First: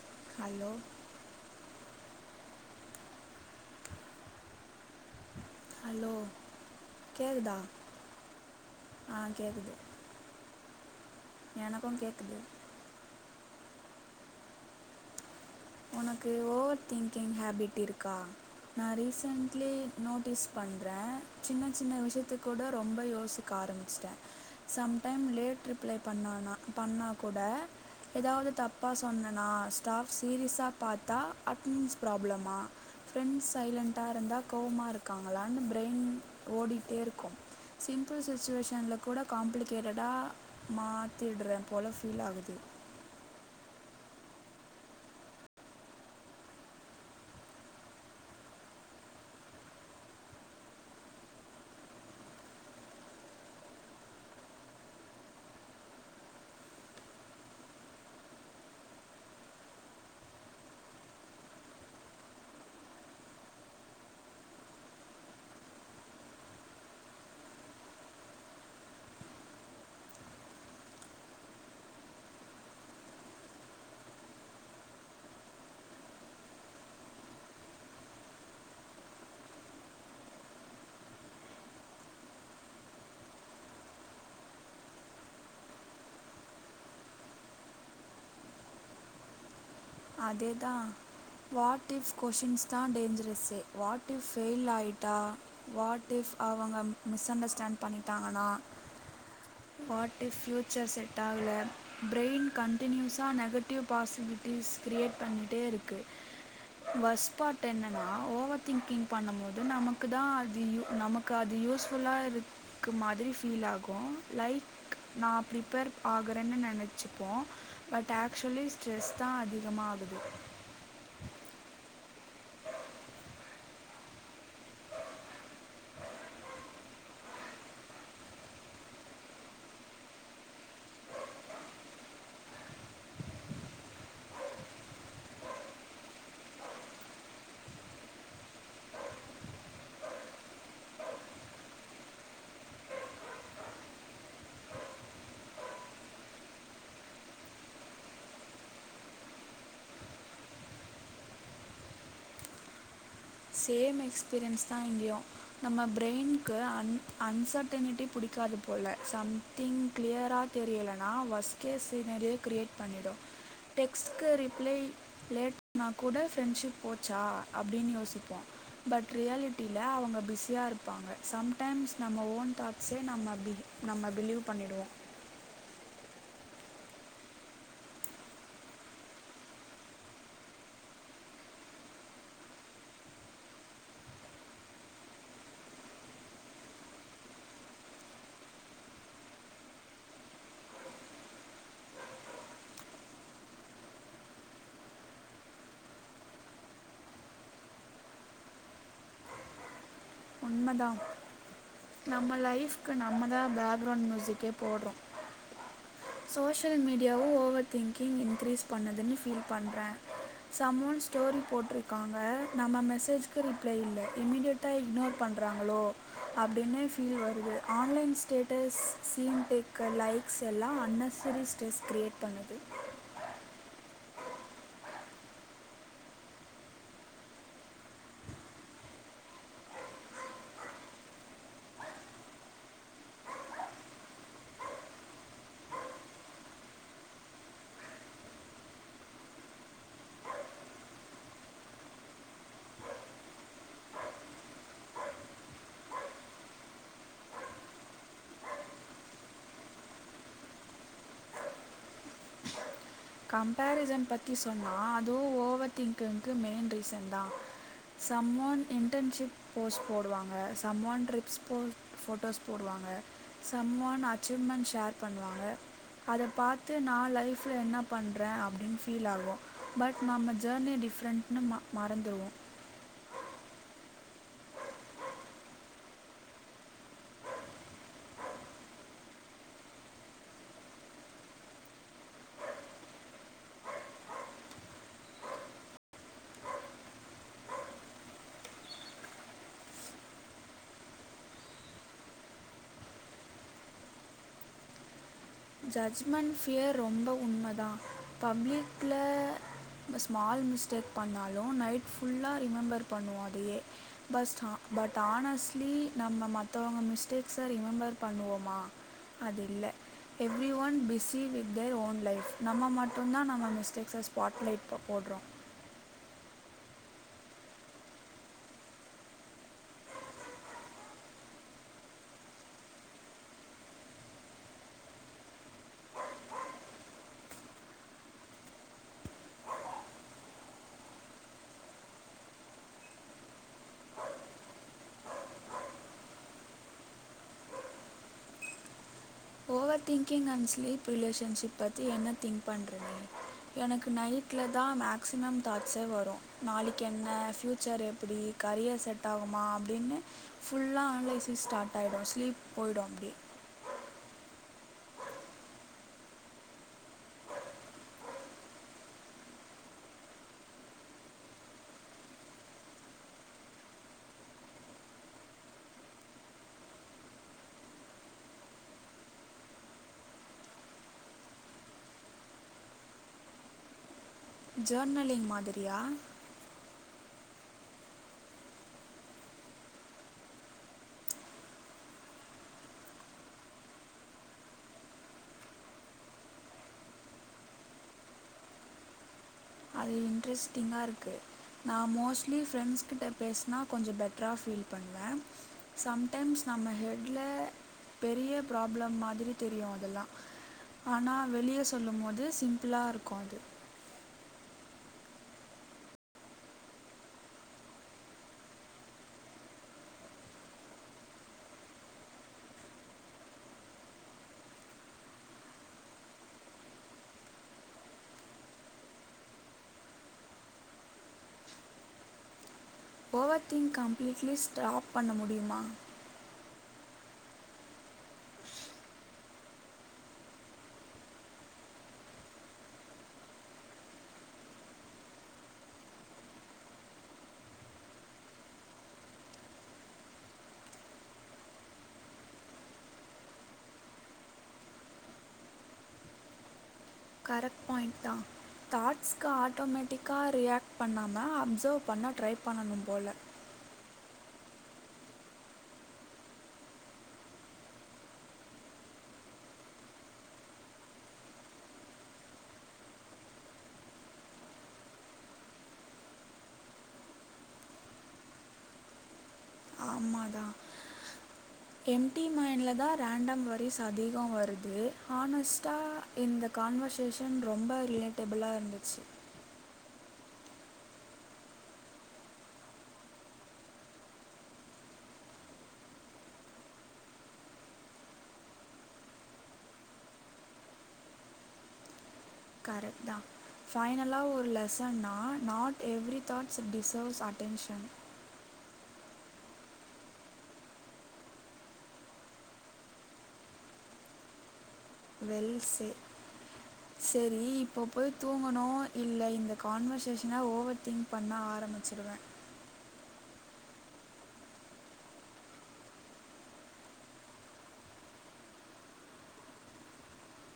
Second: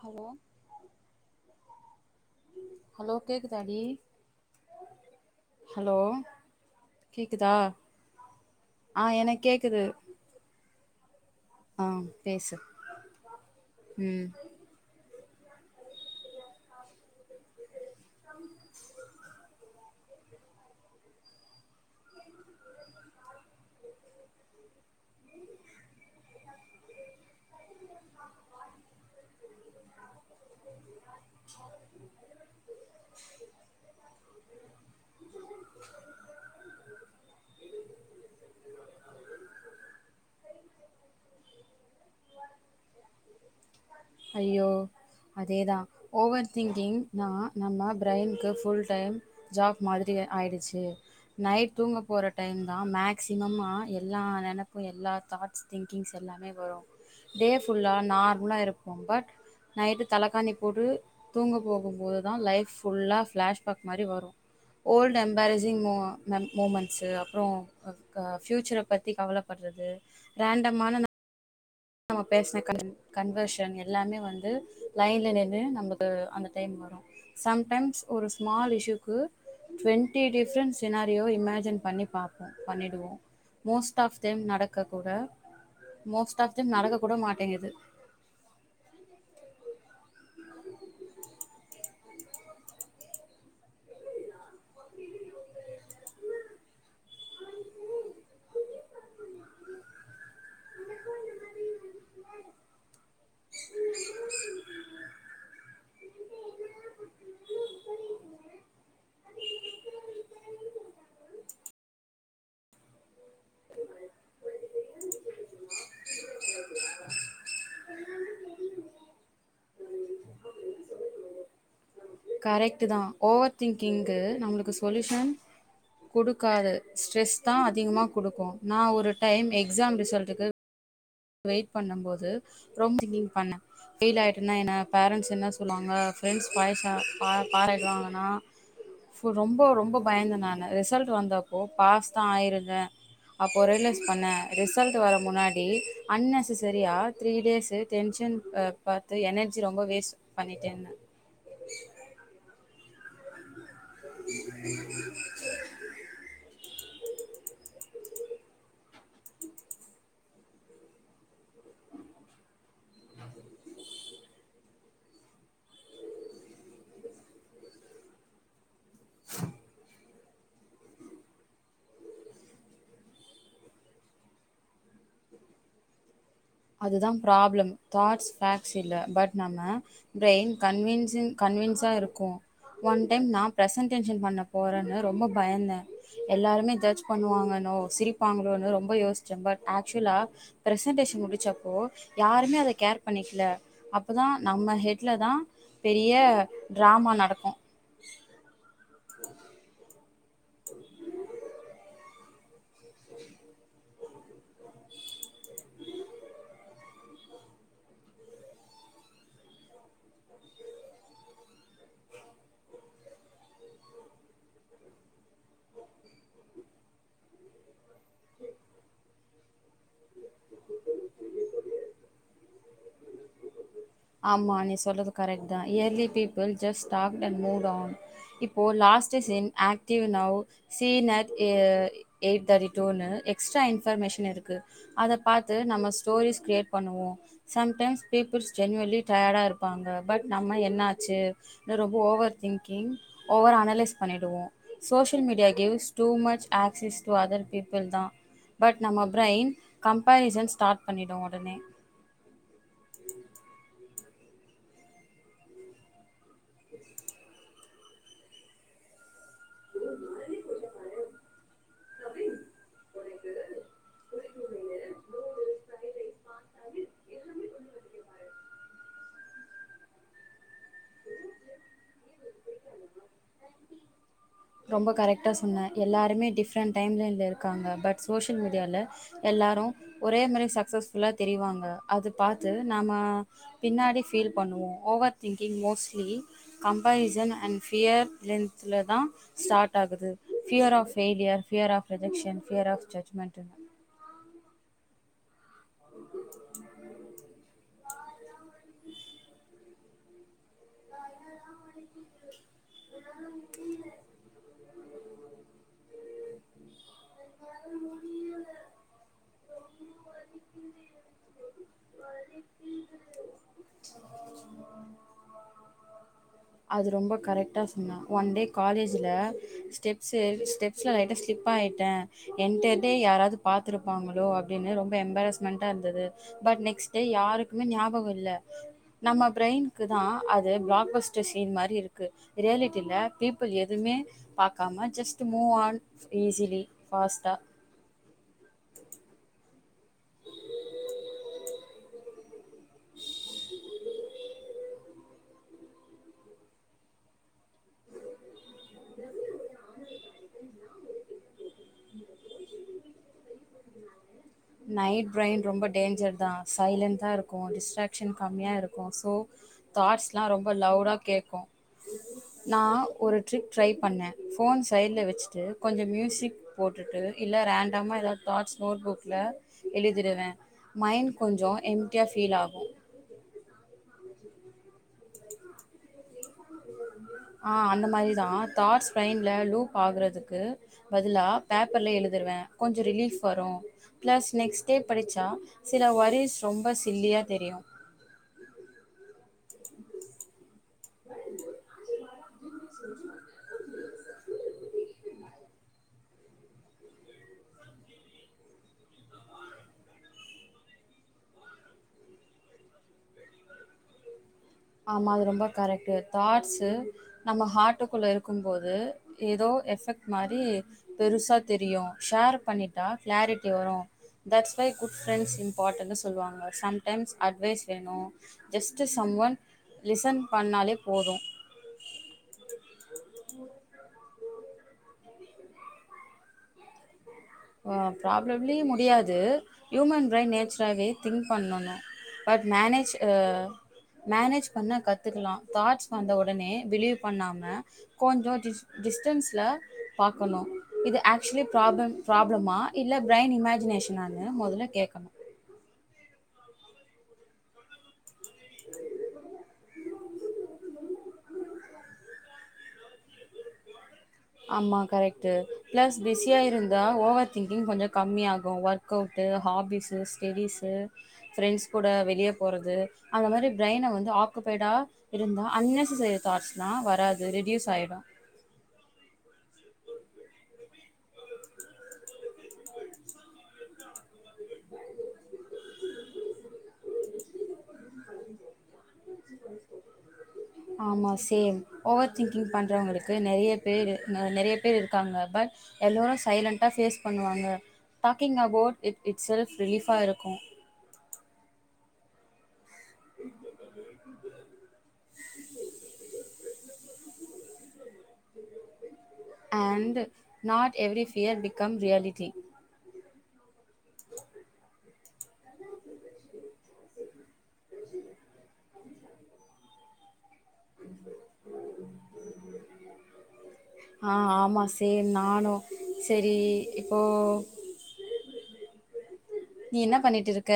hello hello கேக்குதா டி hello கேக்குதா கேட்குதா ஆ எனக்கு கேக்குது எனக்கு கேக்குது உம் ஒனக்கு ஓவர் திங்கிங் ஹேபிட் இருக் க்கா நா ரீசன்ட்லி நோட்டீஸ் பண்ணுறே சின்ன சின்ன விஷயத்தக்கூட ரொம்ப யோசிக்க ஆரம்பிச்சிட்டே சம்டைம் லேட் ரிப்ளை பண்ணானா பண்ணா கூட ஏதாவது தப்பா சொன்னனா ஸ்டாப் சீரியஸா பாத்தா அட்டனன்ஸ் ப்ராப்ளமா ஃப்ரெண்ட்ஸ் சைலண்ட்டா இருந்தா கோவமா இருக்காங்களான்னு பிரைன் ஓடிட்டே இருக்கு சிம்பிள் சுச்சுவேஷன்ல கூட காம்ப்ளிகேட்டடா மாத்திடுறே போல ஃபீல் ஆகுது ஐயோ அதேதா ஓவர் திங்கிங் தா நம்ம பிரைன்க்கு புல் டைம் ஜாப் மாதிரி ஆயிடுச்சு நைட் தூங்க போற டைம் தா மேக்சிமமா எல்லா நெனப்பு எல்லா தாட்ஸ் திங்கிங்ஸ் எல்லாமே வரு டே ஃபுல்லா நார்மலா இருப்போ பட் நைட்டு தலக்காணி போட்டு தூங்க போகும் போது தா லைஃப் ஃபுல்லா ஃப்ளாஷ்பேக் மாரி வரு ஓல்டு எம்பாரிசிங் மெ மூமெண்ட்சு அப்புறம் ஃபயூச்சர பத்தி கவலப்படுறது ரேண்டமான நம்ம பேசுன கன் கன்வர்ஷன் எல்லாமே வந்து லைன்ல நின்னு நமக்கு அந்த டைம் வரு சம்டைம்ஸ் ஒரு ஸ்மால் இஸ்சுக்கு ட்வெண்ட்டி டிஃப்ரெண்ட் சினாரியோ இமேஜின் பண்ணி பாப்போ பண்ணிடுவோ மோஸ்ட் ஆஃப் தெம் நடக்க கூட மோஸ்ட் ஆஃப் நடக்க கூட மாட்டேங்குது அதேதா வாட் இஃப் கொஷின்ஸ் தா டேஞ்சரஸ்சே வாட் இஃப் ஃபெயில் ஆகிட்டா வாட் இஃப் அவங்க மிஸ்அண்டர்ஸ்டாண்ட் பண்ணிட்டாங்கன்னா வாட் இஃப் ஃப்யூச்சர் செட் ஆகல பிரெயின் கன்டினியூஸா நெகட்டிவ் பாசிவிட்டூஸ் பண்ணிட்டே இருக்கு வஸ்பாட் என்னன்னா ஓவர் திங்கிங் பண்ணம்போது நமக்கு தா அது நமக்கு அது யூஸ்புல்லா இருக்கு மாதிரி ஃபீல் ஆகு லைக் நா ப்ரிப்பேர் ஆகறேன்னு நெனச்சிப்போ பட் ஆக்சுவலி ஸ்ட்ரெஸ் தா அதிக திகமாகுது கரெக்ட் தா ஓவர் திங்கிங்கு நம்மளுக்கு சொல்யூஷன் கொடுக்காது ஸ்ட்ரெஸ் தா அதிகமா குடுக்கு நா ஒரு டைம் எக்ஸாம் ரிசல்ட்டுக்கு வெயிட் பண்ணம் போது ரொம்ப திங்கிங் பண்ணே ஃபெயில் ஆயிட்டேன்னா என்ன பேரண்ட்ஸ் என்ன சொல்லுவாங்க ஃப்ரெண்ட்ஸ் பாய்சா பார் பாராய்டுவாங்கன்னா ரொம்ப ரொம்ப பயந்த நானு ரிசல்ட் வந்தப்போ பாஸ் தா ஆயிருந்தே அப்போ ரியலைஸ் பண்ணேன் ரிசல்ட் வர முன்னாடி அன்னேசெசரியா த்ரீ டேஸ்சு டென்ஷன் அ பாத்து எனர்ஜி ரொம்ப வேஸ்ட் பண்ணிட்டேனு சேம் எக்ஸ்பீரியன்ஸ் தா இங்கயு நம்ம பிரெய்ன்க்கு அன்ச்டனிட்டி பிடிக்காது போல சம்திங் கிளியரா தெரியலனாேன வஸ்கேஸ் சீனரிய கிரீயேட் பண்ணிரு டெக்ஸ்ட்கு ரிப்ளை லேட் பண்ணா கூட ஃப்ரெண்ட்ஸிப் போச்சா அப்படினு யோசி க்க பட் ரியாலிட்டில அவங்க பி ஸியாக இருப்பாங்க சம்டைம்ஸ் நம்ம ஓன் தாட்ஸே நம்ம பி நம்ம பிலீவ் பண்ணிடுவோ அதுதா ப்ராப்ளம் தாட்ஸ் பேகஸ் இல்லை பட் நம்ம பிரெயின் கன்வசிங் கன்வின்ஸா இருக்கு ஒன் டைம் நா பிர்சன்டேஷன் பண்ண போறேன்னு ரொம்ப பயந்தே எல்லாருமே ஜட்ஜ் பண்ணுவாங்கன்னோ சிரிப்பாங்களோ ரொம்ப யோசிச்சேன் பட் ஆக்சுவலா பிரசன்டேஷன் முடிச்ச ப்போ யாருமே அத கேர் பண்ணிக்கல அப்பதா நம்ம ஹேட்ல தா பெரிய டிரமா நடக்கு ஒன்பதாம் நம்ம லைஃப்கு நம்ம தா பேக்ரவுண்ட் மியூசிக்கே போடுறோ சோஷியல் மீடியாவு ஓவர் திங்கிங் இன்க்ரீஸ் பண்ணுதுன்னு ஃபீல் பண்ணுறே சமன் ஒன் ஸ்டோரி போட்டிருக்காங்க நம்ம மெசேஜ்க்கு ரிப்ளை இல்ல இமீடியட்டாக இக்னோர் பண்றாங்களோ அப்டின்னு ஃபீல் வருது online status seen taker likes எல்லா அன்னெஸசரி ஸ்ட்ரெஸ் க்ரீயேட் பண்ணுது ஆமா நீ சொல்றது கரெக் தா early people just talk then mood on இப்போ last seen active now seen at a eight thirty two ன்னு எக்ஸ்ட்ரா இன்வெர்மேஷன் இருக்கு அதப் பாத்து நம்ம ஸ்டோரிஸ் க்ரீயேட் பண்ணுவோ சம் டைம்ஸ் பீபுள்ஸ் ஜென்வன்லி டயர்டாக இருப்பாங்க பட் நம்ம என்னாச்சு ரொம்ப ஓவர் திங்கிங் ஓவர் அனலைஸ் பண்ணிடுவோ social media gives too much access to other people தா பட் நம்ம பிரெயின் கம்பரிசன் ஸ்டார்ட் பண்ணிடு உடனே கம்பாரிசன் பற்றி சொன்னா அதுவு ஓவர் திங்கிங்க்கு மெயின் ரீசன் தா சம்மோன் இன்டர்ன்ஷிப் போஸ்ட் போடுவாங்க சம்ம ஒன் ட்ரிப்ஸ் போ போட்டோஸ் போடுவாங்க சம் ஒன் அச்சீவ்மெண்ட் ஷேர் பண்ணுவாங்க அதை பாத்து நால என்ன பண்றே அப்டின்னு ஃபீல் ஆம் பட் நம் ஜேர்னி டிஃப்ரெண்ட்ன்னு மா மறந்துடுவோ ரொம்ப கரெக்டா சொன்ன எல்லாருமே டிஃப்ரெண்ட் டைம்லைன்ல இருக்காங்க பட் சோசியல் மீடியால எல்லாரும் ஒரே மாரி சக்சஸ்ஃபுல்லா தெரிவாங்க அது பாத்து நாம பின்னாடி ஃபீல் பண்ணுவோம் over thinking mostly comparison and fear ரெண்ட்ல தான் ஸ்டார்ட் ஆகுது fear of failure fear of rejection fear of judgement judgement fear ரொம்ப உண்ம தான் பப்ளிக்ல ல இப்ப ஸ்மால் மிஸ்டேக் பண்ணாலும் நைட் ஃபுல்லா ரிமெம்பர் பண்ணுவோம் அதயே பஸ் பட் தானஸ்டலி நம்ம மத்தவங்க மிஸ்டேக்ஸ ரிமம்பர் பண்ணுவோமா அது இல்ல everyone busy with their own life நம்ம மட்டும்தான் நம்ம மிஸ்டேக்ஸ ஸ்பாட்ல இப்ப போட்றோம் அது ரொம்ப கரெக்டா சொன்ன ஒன் டே காலேஜ்ல ஸ்டெப்ஸ் ஏறி ஸ்டெப்ஸ்ல லைட்டா ஸ்லிப்பாய்டேன் என்டர்டே யாராவது பாத்துருப்பாங்களோ அப்டின்னு ரொம் ப எம்பரஸ்மெண்டா இருந்தது பட் நெக்ஸ்ட் டே யாருக்குமே ஞாபகம் இல்ல நம்ம பிரய்னுக்கு தான் அது பிளாக்பஸ்ட் சீன் மாரி இருக்கு ரியாலிட்டில பீப்புள் எதுமே பாக்காம ஜஸ்ட் மூவ் ஆன் ஈஸிலி ஃபாஸ்டா over thinking and sleep relationship பத்தி என்ன திங்க் பண்ற நீ எனக்கு நைட்ல தான் மேக்ஸிமம் தாட்ஸே வரும் நாளைக்கு என்ன ஃப்யூச்சர் எப்டி கரியர் செட் ஆகுமா அப்டின்னு ஃபுல்லா அனலைசிஸ் ஸ்டார்ட் ஆகிடும் ஸ்லீப் போய்டும் அப்டி நைட் பிரைன் ரொம்ப டேஞ்சர் தான் சைலண்ட்டா இருக்கும் டிஸ்ட்ராக்ஷன் கம்மியா இருக்கும் ஸோ தாட்ஸ்லாம் ரொம்ப லவுடா கேக்கும் நான் ஒரு ட்ரிக் ட்ரை பண்ணேன் ஃபோன் சைடில வச்சுட்டு கொஞ்சம் மியூசிக் போட்டுட்டு இல்ல ரேண்டமா ஏதாவது தாட்ஸ் நோட் புக் ல எழுதிடுவேன் மைண்ட் கொஞ்சம் எம்டியா ஃபீல் ஆகும் ஜேர்னலிங் மாதிரியா ஆஹ அந்த மாரி தான் தாட்ஸ் பிரைன்ல லூப் ஆகுறதுக்கு பதிலா பேப்பர்ல எழுதிர்வேன் கொஞ்சம் ரிலீஃப் வரும் பிளஸ் நெக்ஸ்ட் டே படிச்சா சில வொரிஸ் ரொம்ப சில்லியா தெரியும் அது இன்ட்ரெஸ்டிங்காக இருக்குது நான் மோஸ்ட்லி ஃப்ரெண்ட்ஸ்கிட்ட பேசினா கொஞ்சம் பெட்டரா ஃபீல் பண்ணுவேன் சம்டைம்ஸ் நம்ம ஹெட்ல பெரிய ப்ராப்ளம் மாதிரி தெரியும் அதெல்லாம் ஆனா வெளிய சொல்லும் போது சிம்பிளா இருக்கும் அது ஆமா அது ரொம்ப கரெக்டு தாட்ஸு நம்ம ஹார்ட்டுக்குள்ள இருக்கும் போது எதோ எஃபெக்ட் மாரி பெருசா தெரியும் ஷேர் பண்ணிட்டா கிளாரிட்டி வரும் தட்ஸ் ஒய் குட் ஃப்ரெண்ட்ஸ் இம்பார்ட்டன்னு சொல்லுவாங்க சம்டைம்ஸ் அட்வைஸ் வேணும் ஜஸ்ட் சம் ஒன் லிசன் பண்ணாலே போதும் ஓவர் திங் கம்ப்ளீட்லி ஸ்ட்ராப் பண்ண முடியுமா ஆஹ் ப்ராப்ளம்லயே முடியாது ஹியூமன் பிரைன் நேச்சராவே திங்க் பண்ணணும் பட் மேனேஜ் ஆஹ் மேனேஜ் பண்ண கத்துக்கலாம் தாட்ஸ் வந்த உடனே பிலீவ் பண்ணாம கொஞ்சோ டிஸ் டிஸ்டன்ஸ்ல பாக்கணும் இது ஆக்சுவலி ப்ராப்ளம் ப்ராப்ளமா இல்ல பிரைன் இமேஜினேஷனானு மொதல்ல கேக்கணும் கரெக்ட் பாயிண்ட் தான் காட்ஸ்க்கு ஆட்டோமேட் டிக்கா ரியாக்ட் பண்ணாம அப்சர்வ் பண்ண ட்ரை பண்ணணும் போல ஆமா கரெக்ட்டு பிளஸ் பிஸியா இருந்தா ஓவர் திங்கிங் கொஞ்சம் கம்மிய ஆகும் work out hobbies studies friends கூட வெளிய போறது அந்த மாரி பிரைன்ன வந்து ஆக்குபைடா இருந்தா அநெசசரி தாட்ஸ்லாம் வராது ரெடியூஸ் ஆய்டும் ஆம்மாதான் எம்டி மைண்டில தான் ரேண்டம் வொரிஸ் அதிகம் வருது ஹானஸ்ட்டா இந்த கான்வர்சேஷன் ரொம்ப ரிலேட்டபிளா இருந்துச்சு ஆமா சேம் ஓவர் திங்கிங் பண்றவங்களுக்கு நெறைய பேரு நெறைய பேர் இருக்காங்க பட் எல்லோரும் சைலண்ட ஃபேஸ் பண்ணுவாங்க talking about it it's self ரிலீஃபா இருக்கும் கரெக்ட் தான் ஃபைனலா ஒரு லெசன்னன்னா not every thoughts deserves attention and not every fear become reality well say சரி இப்ப போய் தூங்கணும் இல்ல இந்த கான்வர்சேஷன் இல்லனா ஓவர் திங்க் பண்ண ஆரம்பிச்சிடுவேன் ஆஹ் ஆமா சேர் நானும் செரி இப்போ நீ என்ன பண்ணிட்டு இருக்க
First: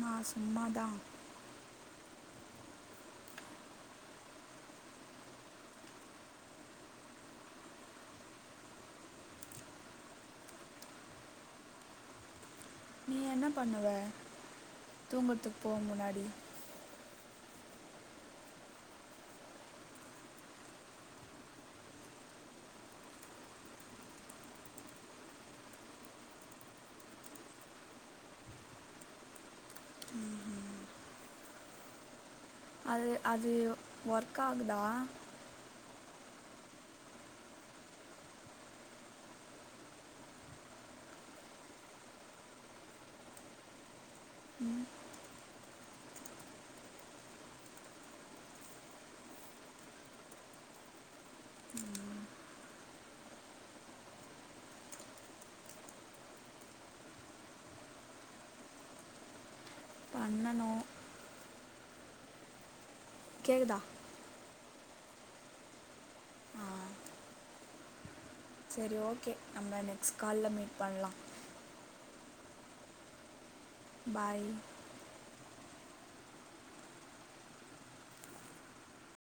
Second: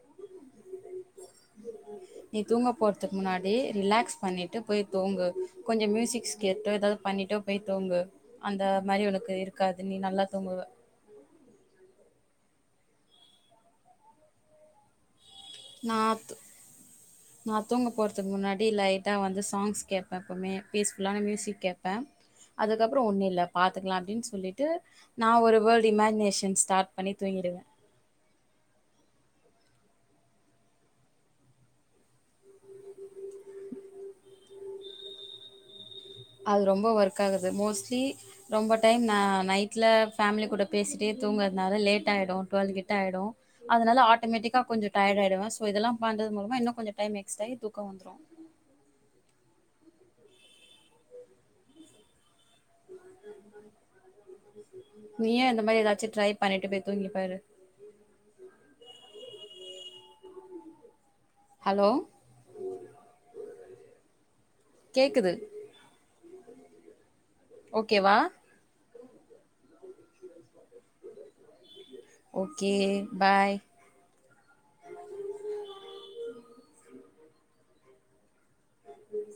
நான் சும்மா தான் நீ தூங்க போறதுக்கு முன்னாடி ரிலாக்ஸ் பண்ணிட்டு போய் தூங்கு கொஞ்சம் மியூசிக்ஸ் கேட்டு ஏதாவது பண்ணிட்டோ போய் தூங்கு அந்த மாரி உனக்கு இருக்காது நீ நல்லா தூங்குவ நீ என்ன பண்ணுவ தூங்குறத்துக்கு போக முன்னாடி நான் தூங்க போறதுக்கு முன்னாடி லைட்டா வந்து சாங்ஸ் கேப்பேன் எப்பவுமே பீஸ்ஃபுல்லான மியூசிக் கேட்பேன் அதுக்கப்புறம் ஒன்றும் இல்ல பாத்துக்கலாம் அப்டின்னு சொல்லிவிட்டு நான் ஒரு வேல்ட் இமேஜினேஷன் ஸ்டார்ட் பண்ணி தூங்கிடுவேன் அது அது ஒர்க் ஆகுதா அது ரொம்ப ஒர்க் ஆகுது மோஸ்ட்லி ரொம்ப டைம் நான் நைட்ல ஃபேமிலி கூட பேசிட்டே தூங்கதுனால லேட் ஆய்டும் டுவெல் கிட்ட ஆய்டும் அதனால ஆட் ஆட்டமட்டிக்கா ம் கொஞ்ச டயர்ட் ஆகிடுவேன் ஸோ இதெல்லாம் பண்றது மூலமா இன்னும் கொஞ்சம் டைம் எக்ஸ்ட் ஆகி தூக்கம் வந்துறும் நீயன் இந்த மாரி ஏதாச்சு ட்ரை பண்ணிட்டு போய் தூங்கிப் பாரு பண்ணனு ஹலோ கேக்குதா கேக்குது ஆ ஓகேவா செரி ஓகே நம்ம நெக்ஸ்ட் கால்ல மீட் பண்ணலா ஓகே பாய் பாய் உம் உஹ உம்